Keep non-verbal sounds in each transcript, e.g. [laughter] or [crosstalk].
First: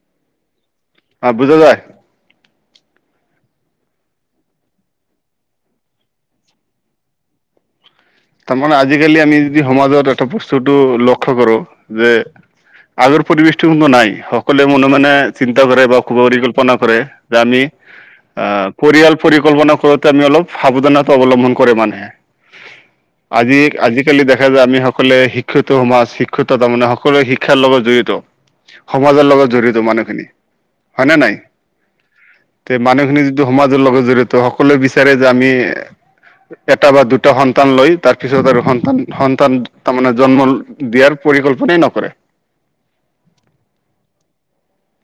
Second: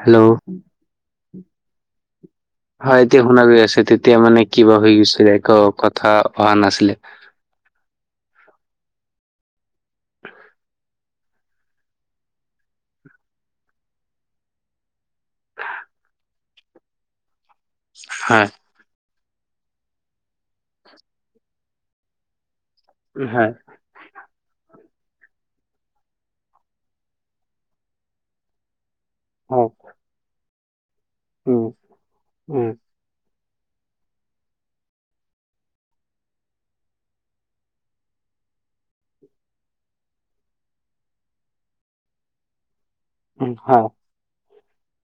Hello অ' বুজা যায়। [unintelligible] [inaudible] হয়, এতিয়া শুনা গৈ আছে, তেতিয়া মানে কিবা হৈ গৈছিলে, ত কথা অহা নাছিলে। তাৰমানে, আজিকালি আমি যদি সমাজত এটা বস্তুটো লক্ষ্য কৰোঁ। যে আগৰ পৰিৱেশটো কিন্তু নাই, সকলোৱে মনে- মনে চিন্তা কৰে বা পৰিকল্পনা কৰে। যে আমি হয় আহ, পৰিয়াল পৰিকল্পনা কৰোঁতে আমি অলপ সাৱধানতা অৱলম্বন কৰে মানুহে। হয় আজি আজিকালি দেখা যায় আমি সকলোৱে শিক্ষিত সমাজ, শিক্ষিত তাৰ মানে সকলোৱে শিক্ষাৰ লগত জড়িত। সমাজৰ লগত হয় জড়িত মানুহখিনি হয়নে নাই? উম' উম' যে মানুহখিনি যিটো সমাজৰ লগত জড়িত সকলোৱে বিচাৰে যে আমি এটা বা দুটা সন্তান লৈ তাৰপিছত আৰু সন্তান-সন্তান তাৰমানে জন্ম দিয়াৰ পৰিকল্পনাই নকৰে। উম' হয়।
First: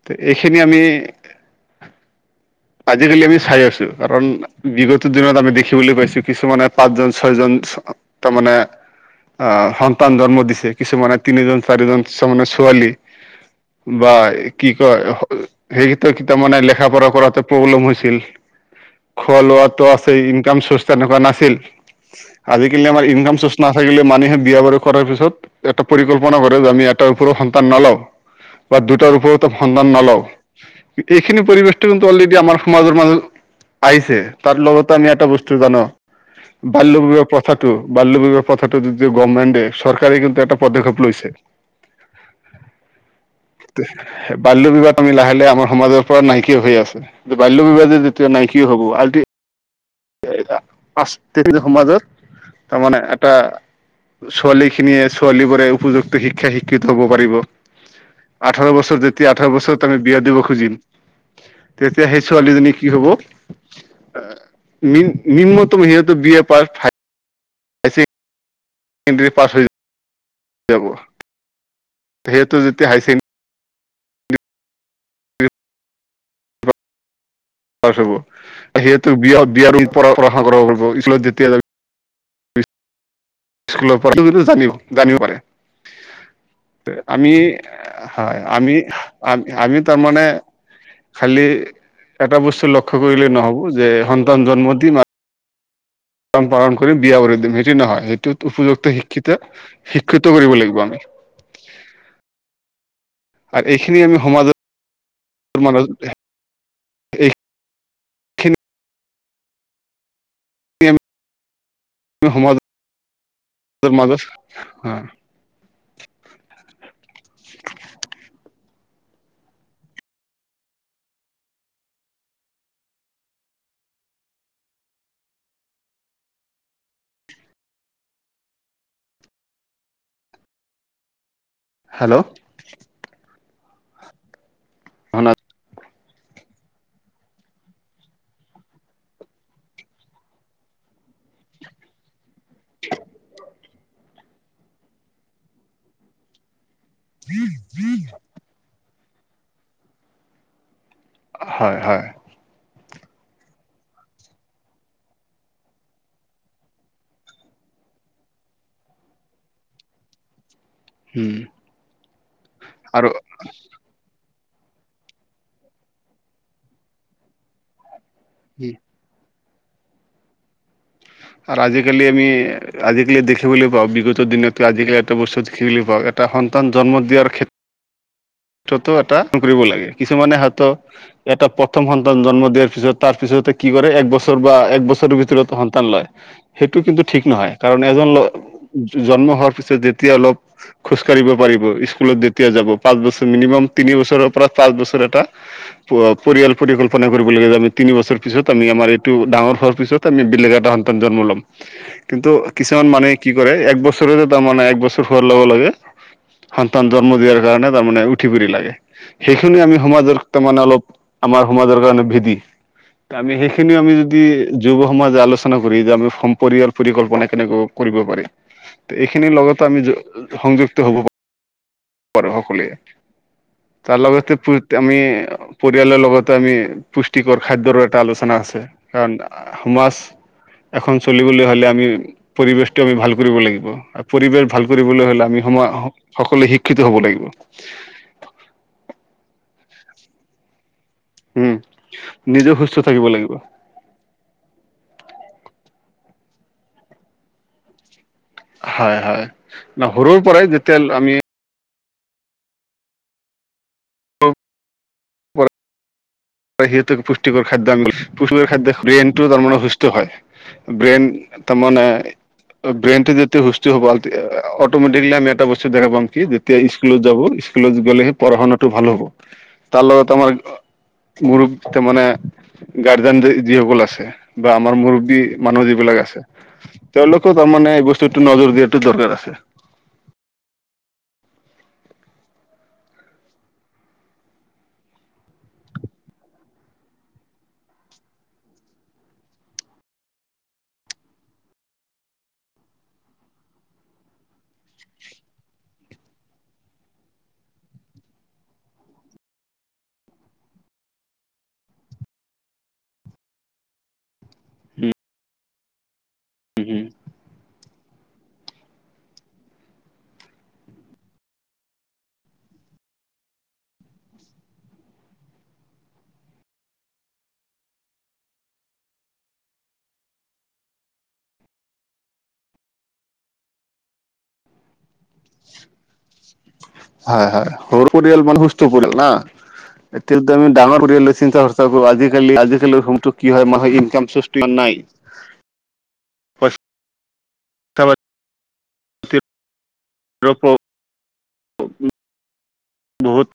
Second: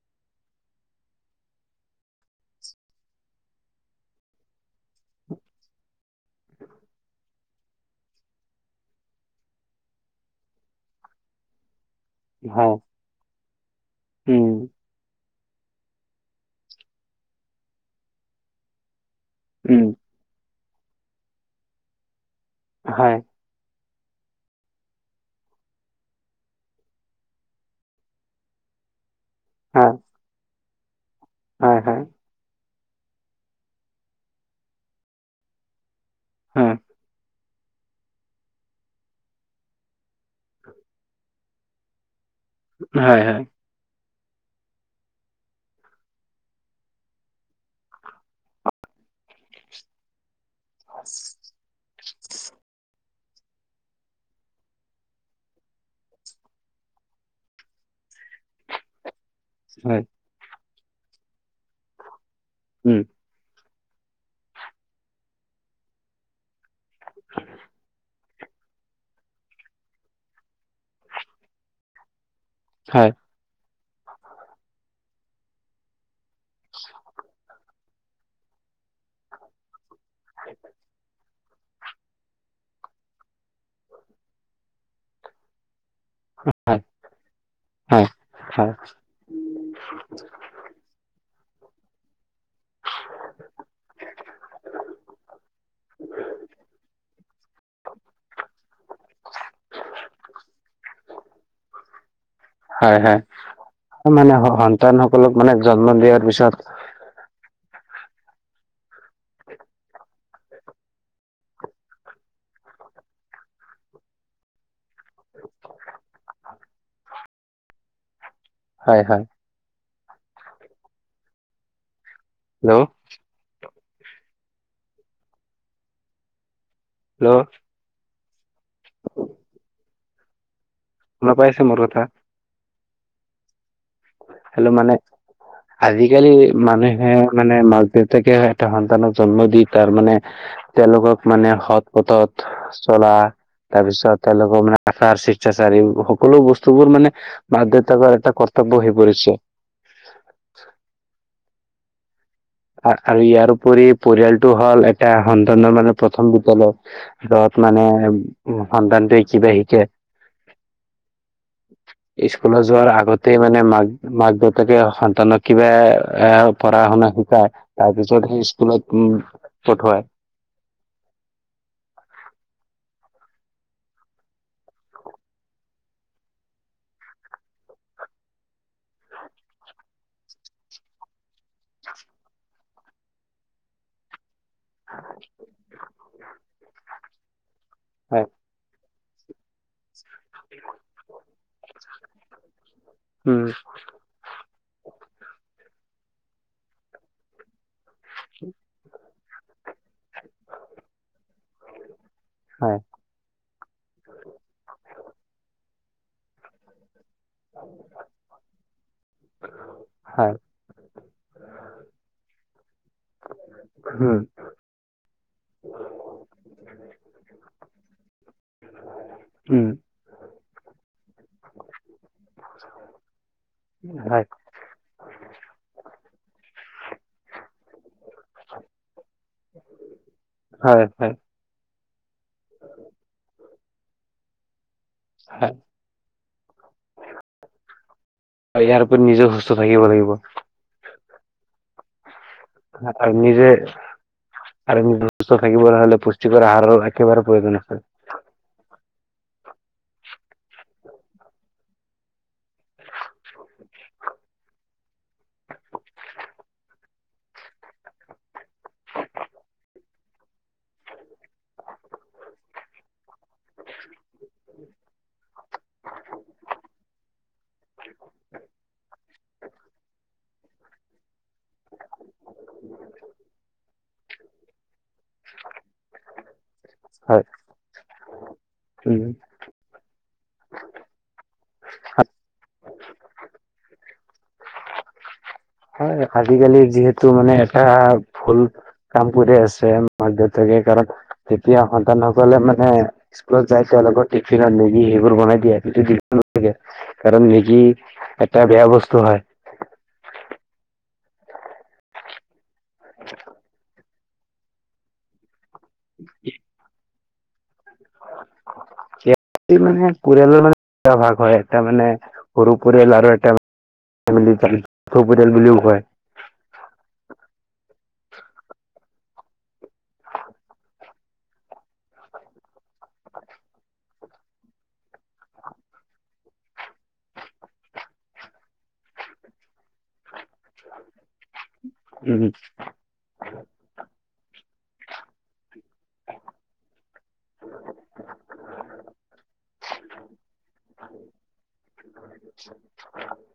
তে এইখিনি আমি [inaudible] আজিকালি আমি চাই আছোঁ কাৰণ বিগত দিনত, আমি দেখিবলৈ পাইছো, কিছুমানে পাঁচজন, ছয়জন চ তাৰমানে আহ, সন্তান জন্ম দিছে, কিছুমানে তিনিজন, চাৰিজন কিছুমানে হয় ছোৱালী বা উম এ কি কয়, সেইটো তাৰমানে লেখা-পঢ়া কৰাতে প্ৰব্লেম হৈছিল। উম খোৱা-লোৱাতো আছেই, ইনকাম চৰ্চ তেনেকুৱা নাছিল। আজিকালি আমাৰ হয় ইনকাম চৰ্চটো নাথাকিলে মানুহে বিয়া বাৰু কৰাৰ পিছত এটা পৰিকল্পনা কৰে যে, আমি এটা ওপৰ সন্তান নলওঁ। বা দুটাৰ ওপৰতে সন্তান হয় নলওঁ, এইখিনি হয় পৰিৱেশটো হয় কিন্তু অলৰেডি আমাৰ সমাজৰ মাজত আহিছে। তাৰ লগতে আমি এটা বস্তু জানোঁ, হয় বাল্যবিবাহ পথ প্ৰথাটো বাল্য বিবাহ প্ৰথাটো যদি গভৰ্মেণ্টে চৰকাৰে কিন্তু এটা পদক্ষেপ লৈছে। হয় হয়। বাল্য বিবাহ আমি লাহে-লাহে আমাৰ সমাজৰ পৰা নাইকিয়া হৈ আছে। বাল্য বিবাহ যেতিয়া নাই কি হ'ব এ সাংস্কৃতিক সমাজত তাৰমানে এটা ছোৱালী খিনিয়ে ছোৱালী বোৰে উপযুক্ত শিক্ষা শিক্ষিত হ'ব পাৰিব। আঠৰ বছৰ যেতিয়া আঠৰ বছৰত আমি হয় বিয়া দিব খুজিম, তেতিয়া সেই ছোৱালীজনী কি উম হ'ব উম' নিন্নতম মহি বি এ প ফ ঠিক আছে। কিন্তু এই পাছ হৈ যাব। [unintelligible] সিহঁতে যেতিয়া হয় হাইছিল হ সিহেতু বিয়া বিয়া ৰুা কৰা স্কুলত যেতিয়া য স্কুলৰ পৰা কিন্তু জানিব জানিব পাৰে। হয় আমি হয় আমি। আ-আমি তাৰমানে খালি এটা বস্তু ল ক্ষ কৰিলে নহব যে সন্তান জন্ম দি পালন কৰিম বিয়া কৰি দিম, সেইটো নহয় সেইটোত উপযুক্ত শিক্ষিত শিক্ষিত কৰিব লাগিব আমি। হয়, হয় আৰু এইখিনি আমি মানে সমাজত সন্তান সকলক মানে জন্ম মাজত দিয়া তাৰপিছত এইখিনি [unintelligible] হয় হয়। হেল্ল'? হেল্ল'। লব আহিছে মোৰ কথা। হেল্ল' হেল্ল' মানে। আজিকালি মানুহে মানে মাক দেউতাকে এটা সন্তানক জন্ম দি তাৰ মানে তেওঁলোকক মানে সৎ পথত চলা তাৰপিছত তেওঁলোকৰ মানে আহাৰ শিকাচাৰী সকলো বস্তুবোৰ মানে বাধ্যতা কৰ এটা কৰ্তব্য হৈ পৰিছে। হয়, হয়। আৰু ইয়াৰ উপৰি পৰিয়ালটো হ'ল এটা সন্তানৰ মানে প্ৰথম বিদলত। যত মানে সন্তানটোৱে কিবা শিকে। উম। স্কুলত যোৱাৰ আৰু আগতে মানে মাক মাক দেউতাকে সন্তানক কিবা পঢ়া শুনা শিকায়, তাৰ পিছত হে স্কুলত উম, পথুৱাই। আৰু আজিকালি আমি আজিকালি দেখিবলৈ পাওঁ বিগত দিনত আজিকালি এটা বস্তু দেখিবলৈ পাওঁ এটা সন্তান জন্ম দিয়াৰ ক্ষেত্ৰত এটা কৰিব লাগে। কিছুমানে হাতত এটা প্ৰথম সন্তান জন্ম দিয়াৰ পিছত তাৰ পিছতে কি কৰে এক বছৰ বা এক বছৰৰ ভিতৰতো সন্তান লয়। সেইটো কিন্তু ঠিক নহয়। কাৰণ এজন হয় জন্ম হোৱাৰ পিছত যেতিয়া অলপ খোজ কাঢ়িব পাৰিব, স্কুলত যেতিয়া যাব, পাঁচ বছৰ উম মিনিমাম তিনি বছৰ পৰা পাঁচ বছৰ এটা পৰিয়াল পৰিকল্পনা কৰিব লাগে যে আমি তিনি বছৰ পিছত আমি আমাৰ এই টো ডাঙৰ হোৱাৰ পিছত আমি বেলেগ এটা সন্তান জন্ম ল'ম। কিন্তু হয় কিছুমান মানে কি কৰে এক বছৰে তাৰমানে এক বছৰ হোৱাৰ ল'ব লাগে সন্তান জন্ম দিয়াৰ কাৰণে তাৰমানে উঠি পুৰি লাগে। সেইখিনি আমি সমাজক হয় তাৰ মমানে অলপ আমাৰ সমাজৰ কাৰণে ভিদি। আমি সেইখিনি আমি উম যদি যুৱ সমাজ আলোচনা যে আমি সম্প পৰিকল্পনা কেনেকৈ কৰিব পাৰি। এইখিনি লগতে উম আমি সংযুক্ত হ'ব পৰে সকলোৱে। তাৰ হয় লগতে আমি পৰিয়ালৰ লগতো আমি পুষ্টিকৰ খাদ্যৰো এটা আলোচনা আছে, কাৰণ সমাজ হয় এখন হয় চলিবলৈ হলে আমি পৰিবেশটো আমি ভাল কৰিব লাগিব। আৰু পৰিবেশ ভাল কৰিবলৈ হলে আমি হয় সময় সকলোৱে শিক্ষিত হ'ব লাগিব। ইয়াৰ উপৰি নিজেও সুস্থ থাকিব লাগিব। উম, নিজেও সুস্থ থাকিব আৰু লাগিব। নিজে আৰু সুস্থ থাকিবলৈ হ'লে পুষ্টিকৰ আহাৰৰ একেবাৰে প্ৰয়োজন আছে। হয়, হয় সৰুৰ পৰাই যেতিয়া আমি সিঁহতৰ পুষ্টিকৰ খাদ্য আমি পুষ্টিকৰ খাদ্য বব্ৰেইন তাৰ মানে সুস্থ হয়। ব্ৰেইন তাৰ মানে ব্ৰেইন টো যতিয়া সুস্থ হব অটমেটিকলি আমি এটা বস্তু দেখা পাম কি তেতিয়া স্কুলত যাব, স্কুলত গলেহে পঢ়া শুনাটো ভাল হ'ব। তাৰ লগত আমাৰ, গুৰুক তাৰ মানে গাৰ্জেন যিসকল আছে, বা আমাৰ মুৰববী মানুহ যিবিলাক আছে হয় তেওঁলোকৰ তাৰমানে এই বস্তুটো নজৰ দিয়াটো উম দৰকাৰ আছে। হয় আজিকালি যিহেতু মানে এটা ভুল কাম কৰি আছে মেক দেউতাকে কাৰণ তেতিয়া সন্তানসকলে মানে স্কুলত যাই তেওঁলোকৰ টিফিনত মেগি সেইবোৰ বনাই দিয়ে গোটেই দিনটো কাৰণ মেগী এটা বেয়া বস্তু হয়। উম। উ হম, হম। অ ই মানে পৰিয়ালৰ মানে এটা ভাগ হয়, এটা মানে সৰু পৰিয়াল আৰু এটা [unintelligible] চৌ পৰিয়াল বুলিও কয়। হয়, হয় সৰু পৰিয়াল মানে সুস্থ পৰিয়াল না। এতিয়াটো আমি ডাঙৰ পৰিয়াললে চিন্তা উম আজিকালি-আজিকালি হোমটো কি হয় মাহৰ ইনকাম সৌৰ্চ তো ইমান নাই। পইচা পাতি [unintelligible] বহুত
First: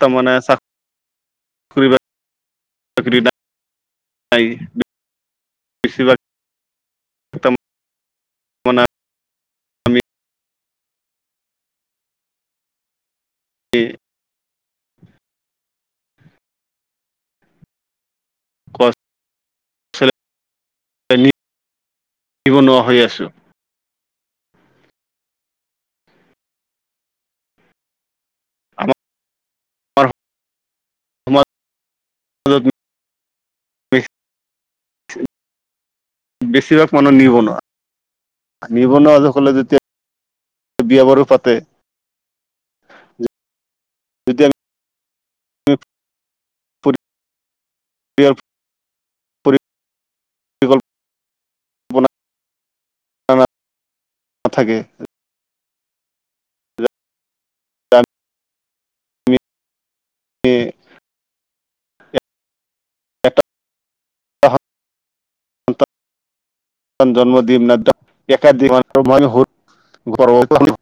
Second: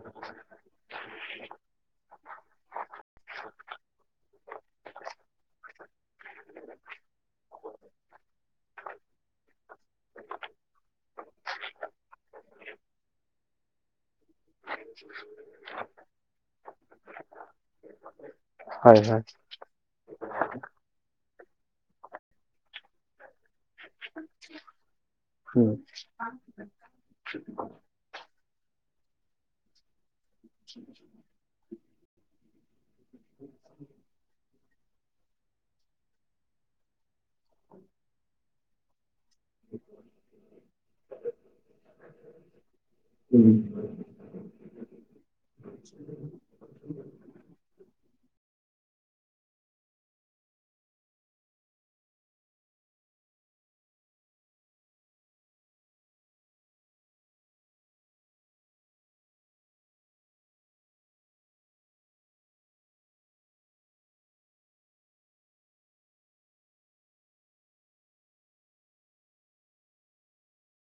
তাৰমানে [unintelligible] [unintelligible] তাৰমানে আমি [unintelligible] হয়, হয়। [unintelligible] নোৱাৰা হৈ আছো। উম। আ [unintelligible] উ আমাৰ [inaudible] বেছিভাগ মানুহ নিবনুৱা। নিবনুৱা সকলে যেতিয়া বিয়া বাৰু পাতে উম। যদি আমি [inaudible] পৰি-কল- পনা নাথাকে [inaudible] এটা জন্ম দিম না এক দিন [inaudible]